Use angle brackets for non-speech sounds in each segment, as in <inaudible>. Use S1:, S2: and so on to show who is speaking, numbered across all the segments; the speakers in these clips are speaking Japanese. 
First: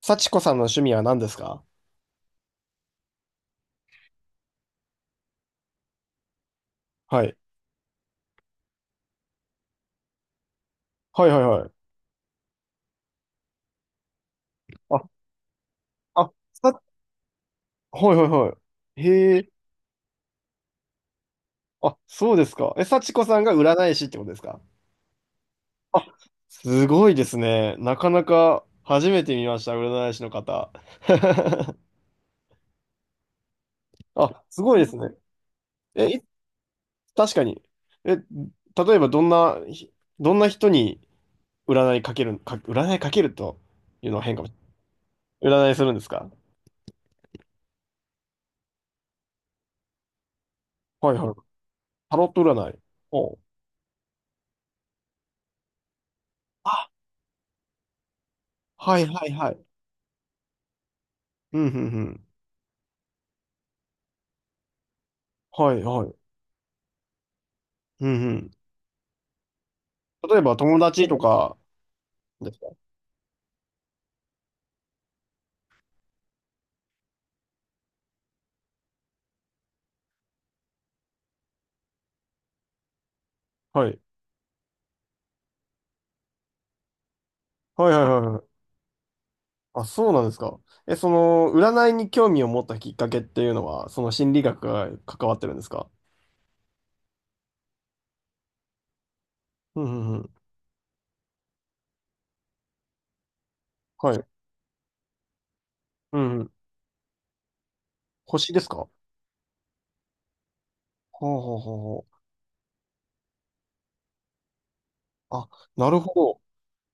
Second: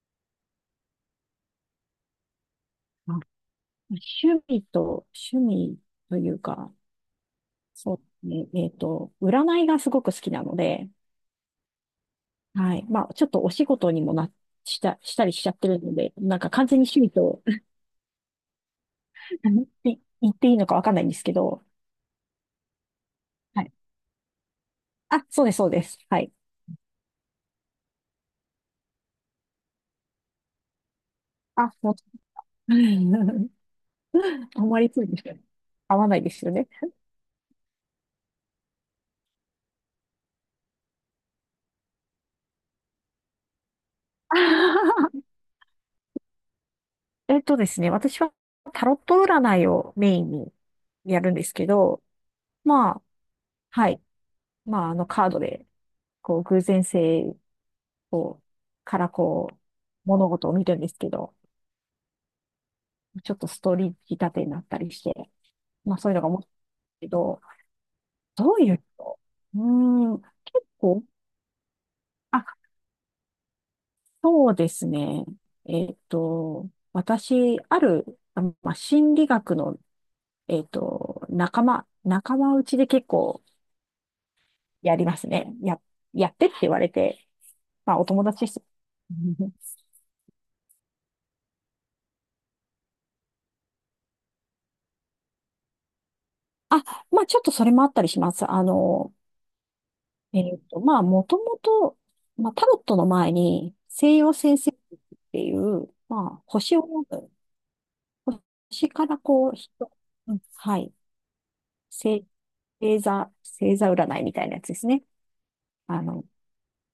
S1: 幸子さんの趣味は何ですか？
S2: あ、趣味と、趣味というか、
S1: はい。
S2: そうね、占いがすごく好きなので、
S1: はいはいはい。
S2: はい。まあ、ちょっとお仕事にもな、
S1: あ、
S2: したりしちゃってるので、
S1: あ、
S2: なんか完全に趣味と
S1: はいはいはい。へ
S2: <laughs>
S1: え。
S2: 言っていいのかわかんないんですけど、
S1: あ、そうですか。え、幸子さんが
S2: はい。
S1: 占い師ってことですか？
S2: あ、そうです。
S1: あ、
S2: はい。
S1: すごいですね。なかなか初めて見ました、占い師の方。
S2: あ、
S1: <laughs>
S2: もう、<laughs>
S1: あ、
S2: あ
S1: す
S2: ん
S1: ごい
S2: ま
S1: で
S2: り
S1: す
S2: そう
S1: ね。
S2: ですよね、合
S1: え、
S2: わないですよね。
S1: 確かに。え、例えばどんな、どんな人に占いかけるというのは変かもし
S2: <laughs>
S1: れない。占いするんですか？
S2: えっとですね、私はタロット占いをメインに
S1: はい
S2: や
S1: は
S2: る
S1: い。
S2: んですけど、
S1: タロット占い。
S2: まあ、
S1: おう
S2: はい。まあ、カードでこう、偶然
S1: あ、
S2: 性を、か
S1: はい
S2: ら
S1: はい
S2: こ
S1: は
S2: う、
S1: い。
S2: 物事を見るんですけど、
S1: うん、うん、うん。
S2: ちょっとストーリー仕立てになったりして、
S1: はい、
S2: まあ
S1: は
S2: そういうの
S1: い。
S2: が面白いけど、
S1: うん、うん。
S2: どういう人、うーん、結
S1: 例えば、友
S2: 構、
S1: 達とか
S2: あ、
S1: ですか？
S2: そうですね。私、ある、あ、まあ、心理学の、仲間内で結構
S1: はい。
S2: やりますね。や、やってって言われて、
S1: はい、
S2: まあ
S1: はい、
S2: お
S1: は
S2: 友
S1: いは
S2: 達で
S1: い。
S2: す。<laughs>
S1: あ、そうなんですか。え、その、占いに興味を持ったきっかけっていうのは、その心理学が関わってるんですか？
S2: あ、まあちょっとそれもあったりします。
S1: うん、うん、うん。
S2: まあ、もともと、まあ、タロットの前に、
S1: は
S2: 西
S1: い。
S2: 洋占星術っていう、
S1: う
S2: ま
S1: ん、う
S2: あ、
S1: ん。
S2: 星を読む、
S1: 星ですか？
S2: 星からこう、人、うん、はい、
S1: ほうほうほうほう。
S2: 星、星座占いみたいなやつですね。
S1: あ、なる
S2: あ
S1: ほ
S2: の、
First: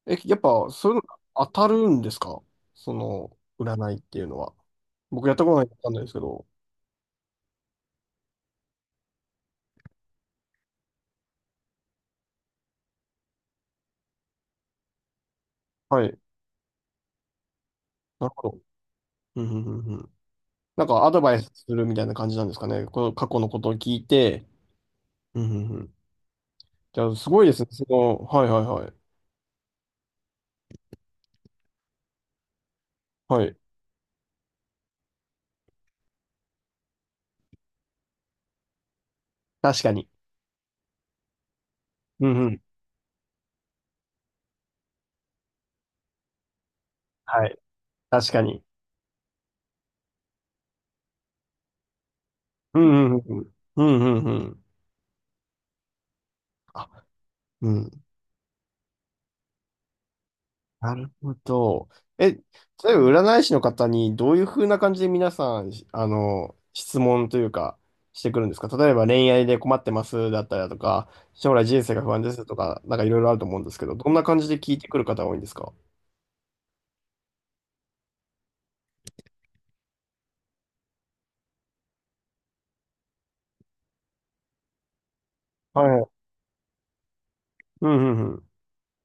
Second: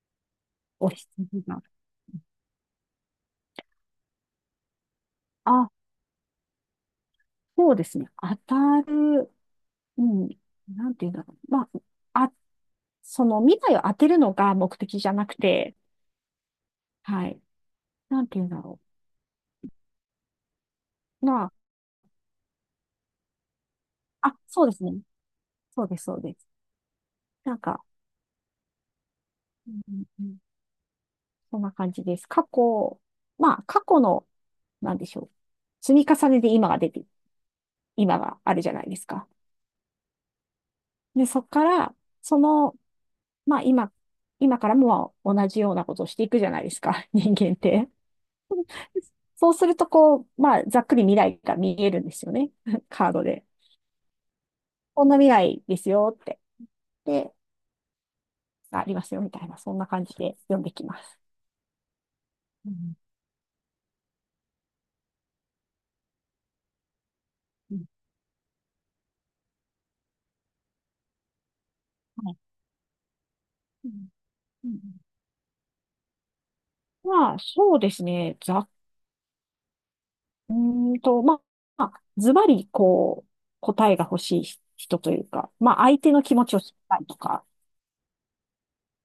S1: ど。え、やっぱ、
S2: お
S1: そういうの
S2: 羊
S1: 当
S2: が。
S1: たるんですか？その、占いっていうのは。僕やったことない
S2: あ、
S1: んでわかんないですけど。
S2: そうですね。当たる、うん、なんていうんだろう。あ、あ、その未来を当てるのが目的じゃなくて、
S1: はい。
S2: はい、なん
S1: なる
S2: ていうん
S1: ほ
S2: だ
S1: ど。
S2: ろ
S1: うん、うん、うん、うん。なんかアド
S2: う。
S1: バイスするみたいな感じなんですかね。この過去のことを聞いて。
S2: そうですね。
S1: うんうんうん。
S2: そうです。
S1: じゃあ、すごいで
S2: なん
S1: すね。
S2: か、
S1: はいはいはい。
S2: うんうん、そんな感じです。過去、
S1: はい。
S2: まあ、過去の、なんでしょう。積み重ねで今が出て、今があるじゃないですか。
S1: 確かに。
S2: で、そこから、
S1: う
S2: そ
S1: んうん。
S2: の、まあ、今からもまあ同じようなことをしていくじゃないですか、<laughs> 人
S1: は
S2: 間っ
S1: い。
S2: て。
S1: 確かに。
S2: そうすると、こう、まあ、ざっくり未来が見えるんですよね。
S1: う
S2: <laughs> カー
S1: んう
S2: ド
S1: んうんう
S2: で。
S1: ん。うんうん
S2: こんな未来ですよって。
S1: あ、
S2: で、
S1: うん。
S2: ありますよ、みたいな、そんな感じで読んでき
S1: な
S2: ま
S1: る
S2: す。
S1: ほど。え、例
S2: う
S1: え
S2: ん
S1: ば占い師の方にどういう風な感じで皆さん、質問という
S2: う
S1: か、
S2: ん、
S1: してくるんですか？例えば恋愛で困ってますだったりだとか、将来人生が不安で
S2: はい、
S1: すとか、なんかいろいろあると思うんですけ
S2: うん
S1: ど、どんな感じで
S2: う
S1: 聞い
S2: ん、
S1: てくる方が多いんですか？
S2: まあ、そうですね。うーんと、まあ、まあズバリ、こう、答えが欲しい人というか、ま
S1: は
S2: あ、相
S1: い。
S2: 手の気持ちを知りたいとか、
S1: うんうんうん。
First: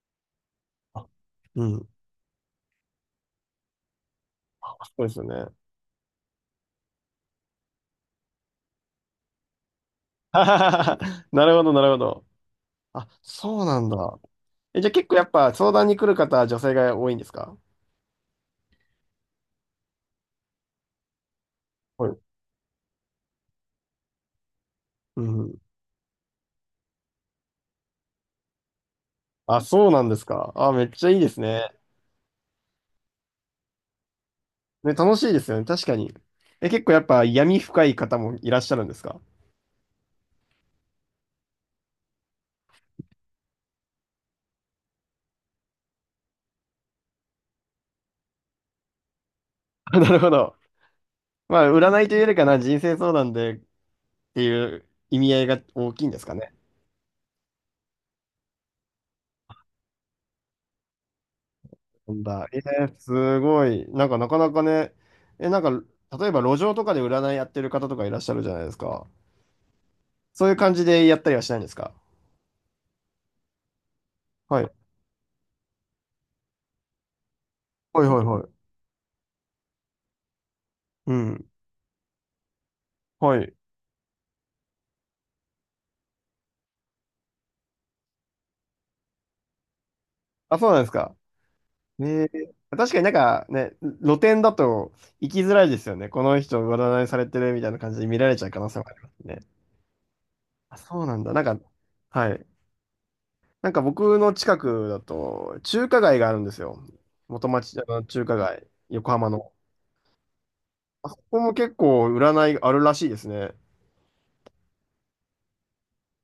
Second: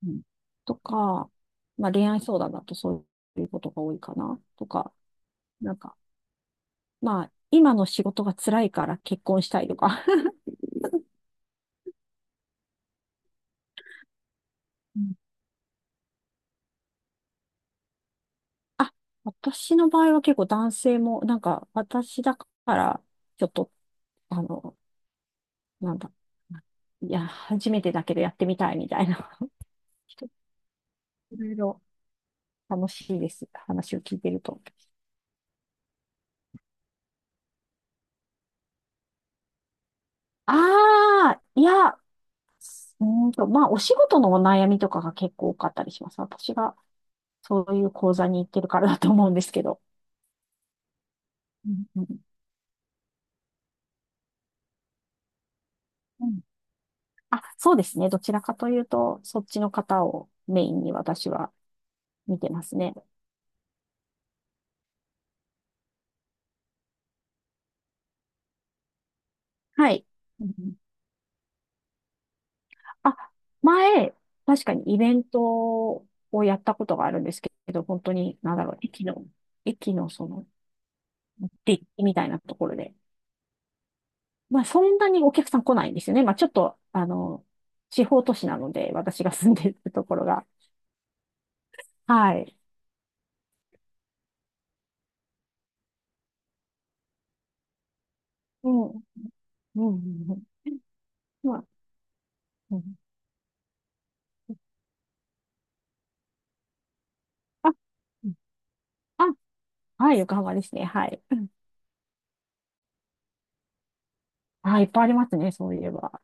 S2: うん、と
S1: あ、
S2: か、
S1: うん。
S2: まあ、恋愛相談だとそういうことが多いかな、と
S1: あ、そ
S2: か、
S1: うですよね。
S2: なんか、まあ、今の仕事が辛いから結婚したいとか。<laughs>
S1: <laughs> なるほど、なるほど。あ、そうなんだ。え、じゃあ
S2: う
S1: 結構
S2: ん、
S1: やっぱ相談に来る方は女性が多いんですか？
S2: あ、私の場合は結構男性も、なんか、
S1: はい。
S2: 私だから、ちょっと、あの、
S1: うん。
S2: なんだ、いや、初めてだけどやってみたいみたいな。<laughs>
S1: あ、そうなんです
S2: 人
S1: か。あ、めっちゃいいで
S2: い
S1: す
S2: ろい
S1: ね。
S2: ろ楽しいです。話を聞いてると。
S1: ね、楽しいですよね。確かに。え、結構やっぱ闇深い方もいらっしゃるんですか？
S2: ああ、いや、うーんと、まあ、お仕事のお悩みとかが結構多かったりします。私がそういう講座に行ってるからだと思うんですけど。
S1: あ <laughs> なるほど。ま
S2: う
S1: あ、
S2: んう
S1: 占いとい
S2: ん
S1: うよりかな、人生相談でっていう意味合いが大きいんです
S2: う
S1: か
S2: ん、
S1: ね。
S2: あ、そうですね。どちらかというと、そっちの方をメインに私は
S1: なん
S2: 見
S1: だ。
S2: てますね。
S1: すごい。なんかなかなかね、なんか、例えば路上とかで占いやってる方とかいらっしゃるじゃないですか。
S2: はい。う
S1: そういう感
S2: ん、
S1: じでやったりはしないんですか？
S2: あ、前、
S1: は
S2: 確
S1: い。
S2: かにイベントをやったことがあるんですけど、本
S1: はい
S2: 当
S1: はいは
S2: に、なんだ
S1: い。
S2: ろう、駅のその、
S1: うん。
S2: デッキみたいなところで、
S1: はい。
S2: まあ、そんなにお客さん来ないんですよね。まあ、ちょっと、あの、地方都市なので、私が住んでるところが。
S1: あ、そうなんですか。えー、
S2: はい。
S1: 確かになんかね、露店だと行きづらいですよね。この人占いされてるみたいな感じで見られちゃう可能
S2: う
S1: 性
S2: ん。
S1: もあ
S2: う
S1: り
S2: ん
S1: ますね。
S2: うんうん、
S1: あ、そうなんだ。なん
S2: ま
S1: か、
S2: あ、
S1: はい。
S2: うん。
S1: なんか僕の近くだと中華街があるんですよ。元
S2: あ、
S1: 町、あの中
S2: うん、
S1: 華街、横浜
S2: あ、
S1: の。
S2: はい、横浜ですね。は
S1: あそ
S2: い。
S1: こも結構占いあるらしいですね。
S2: あ、いっぱいありますね、そういえば。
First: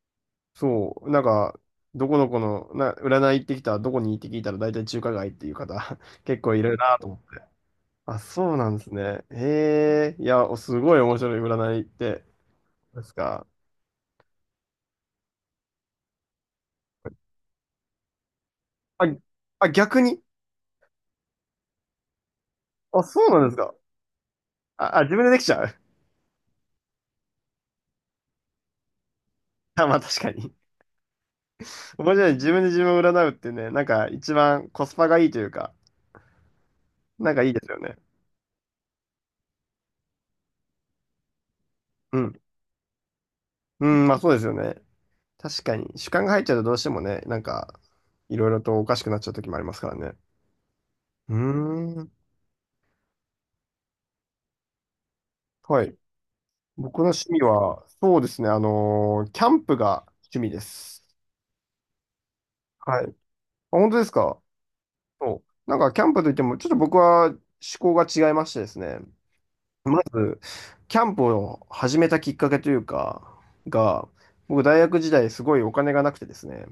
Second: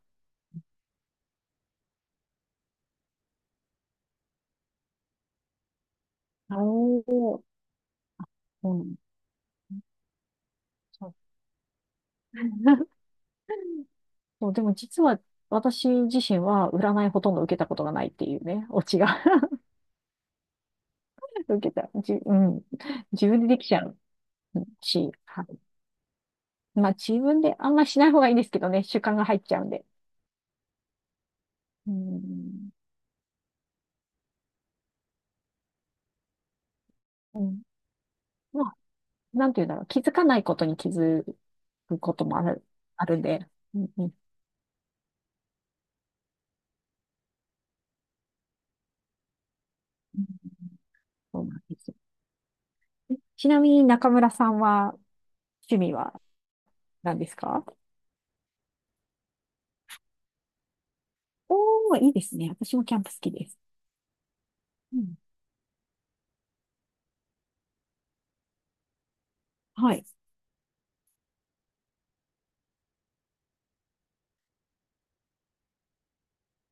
S1: そう、なんか、どこどこの、占い行ってきた、どこに行って聞いたら大体中華街っていう方、<laughs> 結構いるな
S2: お
S1: と思って。
S2: ー。
S1: あ、そうな
S2: う
S1: んです
S2: ん。
S1: ね。へえ、いや、おすごい
S2: そう。
S1: 面白い占いって、で
S2: <laughs>
S1: すか？
S2: そう、でも実は私自身は占いほとんど受けたことがないっていうね、オチ
S1: あ、
S2: が。
S1: あ、逆に。
S2: <laughs> 受けた。じ、うん。
S1: あ、そ
S2: 自
S1: う
S2: 分
S1: な
S2: で
S1: んです
S2: でき
S1: か。
S2: ちゃう
S1: あ、あ、
S2: し、
S1: 自分でできちゃう。<laughs>
S2: まあ自分であんましない方がいいですけどね、習慣が入っちゃうんで。
S1: あ、まあ確かに。
S2: う
S1: 面白い。自分で
S2: ん。
S1: 自分を占うってね、なんか一番コスパがいいというか、なん
S2: う
S1: かいいで
S2: ん。
S1: すよね。
S2: まあ、なんて言うんだろう。気づかないことに気づくこ
S1: う
S2: とも
S1: ん。
S2: ある、あるんで。う
S1: う
S2: んう
S1: ん、
S2: ん。
S1: まあそうですよね。確かに。主観が入っちゃうとどうしてもね、なんか、いろいろとおかしくなっちゃう時もありますからね。うー
S2: そうなんですよ
S1: ん。
S2: ね。え、ちなみに中村さんは、趣
S1: は
S2: 味
S1: い。
S2: は
S1: 僕の
S2: 何で
S1: 趣
S2: す
S1: 味
S2: か？
S1: は、そうですね、キャンプが趣味です。
S2: おー、いいですね。私もキャ
S1: は
S2: ン
S1: い。
S2: プ
S1: あ、
S2: 好きです。
S1: 本当ですか？
S2: うん。
S1: そう。なんか、キャンプといっても、ちょっと僕は思考が違いましてですね、
S2: は
S1: ま
S2: い。
S1: ず、キャンプを始めたきっかけというか、が、僕、大学時代、すごいお金がなくてですね、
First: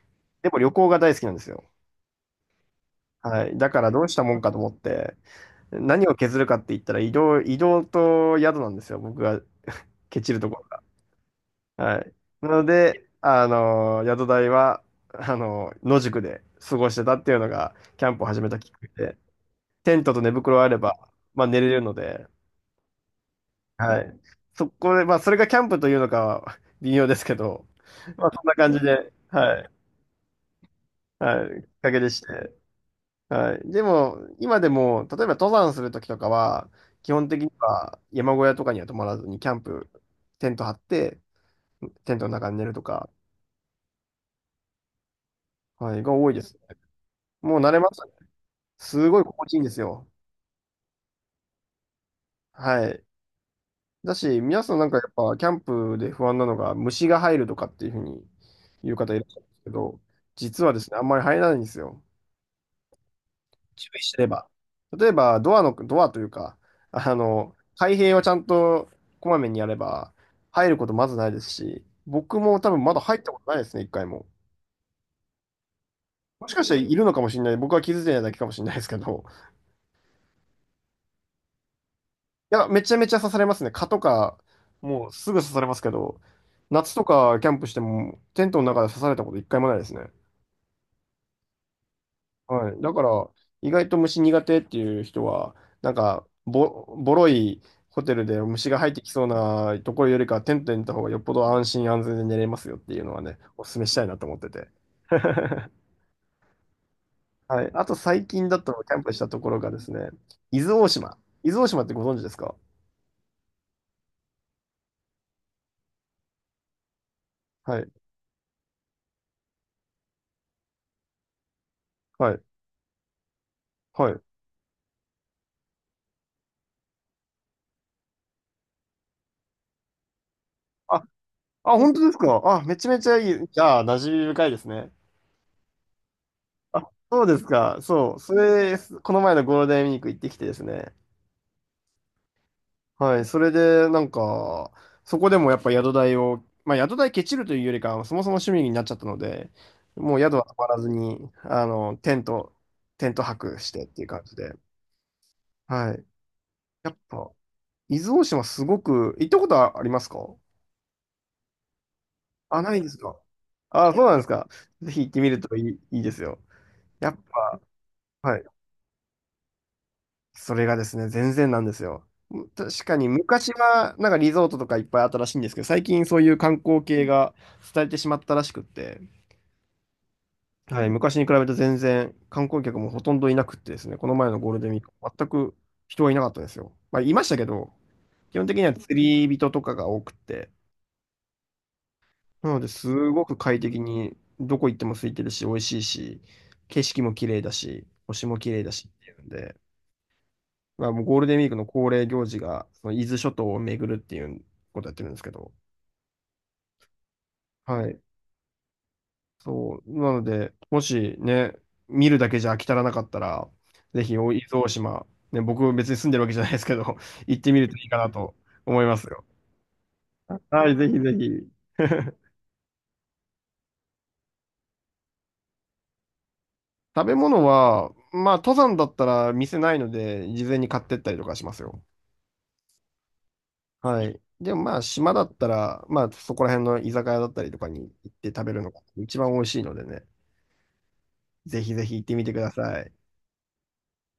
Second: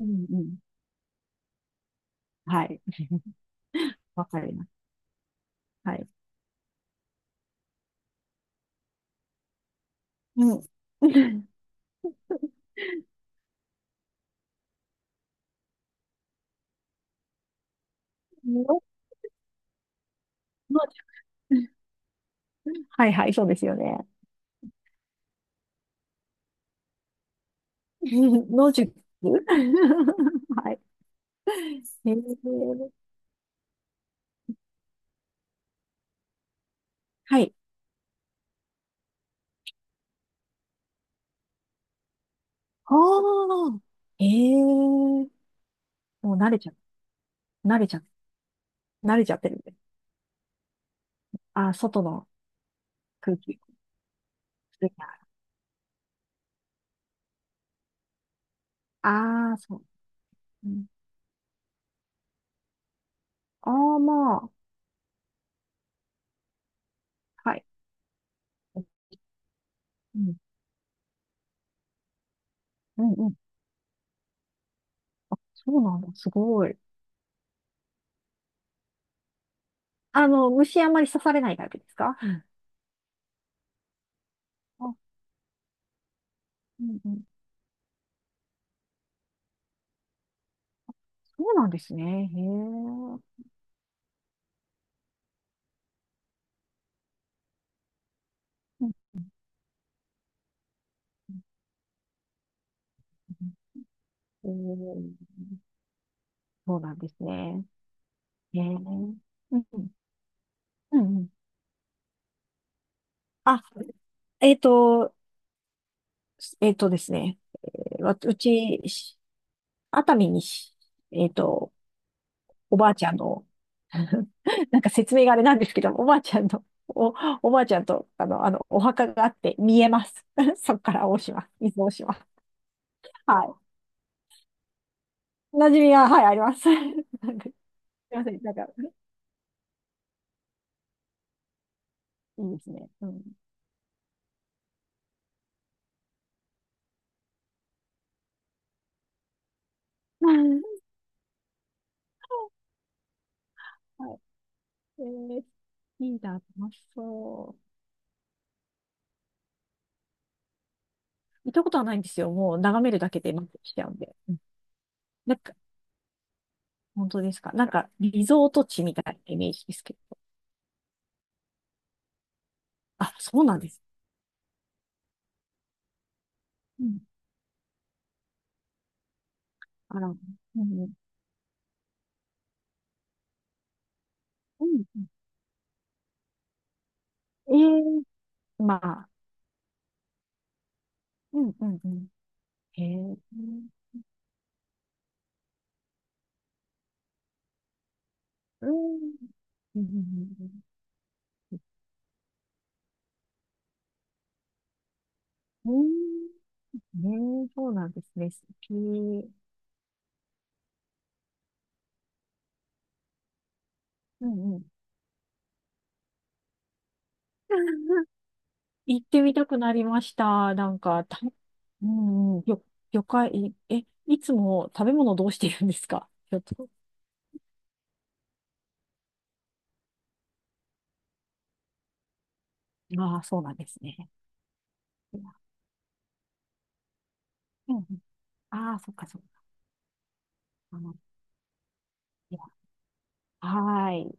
S2: うんう
S1: でも
S2: ん。
S1: 旅行が大好きなんですよ。
S2: はい。
S1: はい。だから、どうした
S2: わ
S1: もん
S2: か
S1: か
S2: り
S1: と
S2: ま
S1: 思っ
S2: す。
S1: て、
S2: は
S1: 何
S2: い。
S1: を削るかって言ったら、移動と宿なんですよ、僕がケチると
S2: う
S1: こ
S2: ん。
S1: ろ。
S2: <laughs>
S1: はい。なので、宿題は、野宿で過ごしてたっていうのが、キャンプを始めたきっか
S2: の、
S1: けで、テントと寝袋あれ
S2: の、
S1: ば、まあ寝れるので、
S2: はいはい、そうですよね。
S1: はい。そこで、まあそれがキャンプというのかは微妙ですけど、
S2: <laughs>
S1: まあそんな感
S2: 野
S1: じ
S2: 宿。
S1: で、
S2: <laughs>
S1: はい。
S2: はい。
S1: はい。きっかけで
S2: え
S1: して。
S2: ー、
S1: はい。でも、今でも、例えば登山するときとかは、基本
S2: は
S1: 的に
S2: い。
S1: は山小屋とかには泊まらずに、キャンプ、テント張って、テントの中に寝ると
S2: あ
S1: か、
S2: あ、ええ、も
S1: はい、が多い
S2: う
S1: で
S2: 慣
S1: す。
S2: れちゃ、
S1: もう慣
S2: 慣
S1: れ
S2: れ
S1: ま
S2: ち
S1: し
S2: ゃ、
S1: た。す
S2: 慣
S1: ごい
S2: れちゃっ
S1: 心
S2: て
S1: 地い
S2: る
S1: い
S2: ん
S1: んで
S2: で。
S1: すよ。
S2: ああ、外の
S1: はい。
S2: 空気。
S1: だし、皆さんなんかやっぱキャンプで不安なのが虫が入るとかっていうふうに言う方いらっしゃるんで
S2: ああー、
S1: すけ
S2: そう。
S1: ど、実はですね、あんまり入らないんですよ。
S2: ああ
S1: 注
S2: ー、
S1: 意すれ
S2: ま
S1: ば。
S2: あ、
S1: 例えば、ドアというか、
S2: はい。
S1: 開閉をちゃん
S2: う
S1: とこまめにやれば、
S2: ん、
S1: 入ることまずないですし、僕も多分まだ
S2: うん、
S1: 入っ
S2: う
S1: た
S2: ん。
S1: ことないですね、一回も。
S2: そうなんだ。す
S1: もしか
S2: ご
S1: した
S2: い。
S1: らいるのかもしれない。僕は気づいてないだけかもしれないですけど、
S2: あの、虫あんまり刺されないタイプですか？うん。
S1: いや、めちゃめちゃ刺されますね。蚊とか、
S2: あ、
S1: もうすぐ刺されますけど、
S2: う
S1: 夏
S2: ん
S1: と
S2: うん。
S1: かキャンプしても、テントの中で刺されたこと一回もないですね。
S2: そうなんですね。へえ。
S1: はい。だか
S2: うん
S1: ら、意外と虫苦手っていう人は、なんか、ボロいホテルで虫が
S2: う
S1: 入っ
S2: ん
S1: てきそうなところよりか、テントに行った方がよっぽど安心安全で寝れますよっていうのはね、お勧めしたいなと思って
S2: う
S1: て。
S2: んう
S1: <laughs>
S2: ん、そうなんです
S1: は
S2: ね。
S1: い。あと最近
S2: へ
S1: だ
S2: え。
S1: と、キャンプしたとこ
S2: う
S1: ろ
S2: ん
S1: がで
S2: う
S1: す
S2: ん
S1: ね、伊豆大
S2: う
S1: 島。
S2: んうん。
S1: 伊豆大島ってご存知ですか？
S2: あ、えっと、えっとですね。
S1: はい。
S2: わうち、熱海にし、えっと、
S1: はい。
S2: おばあちゃんの、
S1: はい。
S2: <laughs> なんか説明があれなんですけど、おばあちゃんと、あの、お墓があって見えます。<laughs> そこから大島、伊
S1: あ、
S2: 豆大
S1: 本当
S2: 島。
S1: ですか？あ、めちゃめちゃい
S2: は
S1: い。じ
S2: い。
S1: ゃあ、馴染み深いですね。
S2: 馴染みが、はい、あります。<laughs>
S1: あ、そう
S2: な
S1: で
S2: ん
S1: す
S2: かす
S1: か。そ
S2: い
S1: う。
S2: ませ
S1: そ
S2: ん、なんか、
S1: れ、この前のゴールデンウィーク行ってきてですね。
S2: いいですね。う
S1: は
S2: ん。
S1: い。それで、なんか、そこでもやっぱ宿代を、まあ、宿代ケチるというよりかは、そもそも趣味になっちゃったので、もう宿は泊まら
S2: <laughs>
S1: ずに、テント泊してっていう
S2: はい。
S1: 感じで。
S2: えー、
S1: はい。
S2: いいな、楽し
S1: やっぱ、
S2: そ
S1: 伊豆大島すごく、行ったことはありますか？
S2: う。行ったことはないんですよ。もう
S1: あ、ない
S2: 眺
S1: で
S2: め
S1: す
S2: るだ
S1: か？
S2: けで満足しちゃ
S1: あ、
S2: うん
S1: そう
S2: で。
S1: なんです
S2: うん、
S1: か。ぜひ行ってみ
S2: なん
S1: ると
S2: か、
S1: いいですよ。
S2: 本
S1: やっ
S2: 当ですか。
S1: ぱ、
S2: なんか、リ
S1: はい、
S2: ゾート地みたいなイメージですけど。
S1: それがですね、全然なんですよ。確かに
S2: あ、そう
S1: 昔
S2: なんです。
S1: はなんかリゾートとかいっぱいあったらしいんですけど、最近そういう観光
S2: うん、
S1: 系が伝えてしまったらしくって、
S2: あら、う
S1: はい、
S2: ん、
S1: 昔に比べて全然観光客もほとんどいなくってですね、この前のゴール
S2: う
S1: デンウィー
S2: ん、
S1: ク、全く人はいなかったですよ。まあ、いましたけど、
S2: え
S1: 基本的
S2: え
S1: には
S2: ま
S1: 釣
S2: あ、
S1: り人とかが多くて、
S2: うん、うん、うん、
S1: なので
S2: へ
S1: す
S2: え、う
S1: ごく快
S2: ん、
S1: 適にどこ行っても空いてるし、美味しいし、景色も綺麗だし、星も綺麗
S2: う
S1: だしってい
S2: ん、
S1: うんで、
S2: うん、
S1: まあ、もうゴールデンウィークの恒例行事が、その伊豆諸島を巡るっていうことやってるんですけど、
S2: うん、ねえ、そうな
S1: は
S2: ん
S1: い。
S2: ですね、素敵。う
S1: そう。なので、もしね、見るだけじゃ飽き足らなかったら、ぜひ、
S2: ん、
S1: お伊
S2: う
S1: 豆
S2: ん。
S1: 大島、ね、僕別に住んでるわけじゃないですけど、<laughs> 行ってみるといいかなと思いま
S2: 行
S1: す
S2: って
S1: よ。
S2: みたくなりました。
S1: は
S2: な
S1: い、
S2: ん
S1: ぜひ
S2: か、
S1: ぜ
S2: た、
S1: ひ。
S2: う
S1: <laughs>
S2: んうん、よ、魚介、え、いつも食べ物どうしてるんですか、ちょっと。
S1: 食べ物は、まあ、登山だったら店ないので、事前に買ってったりとかしますよ。
S2: ああ、そうなんです
S1: は
S2: ね。
S1: い。でもまあ、島
S2: い
S1: だ
S2: や、
S1: ったら、まあ、そこら辺の居酒屋だったりとか
S2: うん
S1: に
S2: うん、
S1: 行って食べるの
S2: ああ、
S1: が
S2: そっか
S1: 一
S2: そっか。
S1: 番美味しいのでね。
S2: あの、
S1: ぜひぜひ行ってみて
S2: い
S1: く
S2: や、
S1: ださい。
S2: はーい。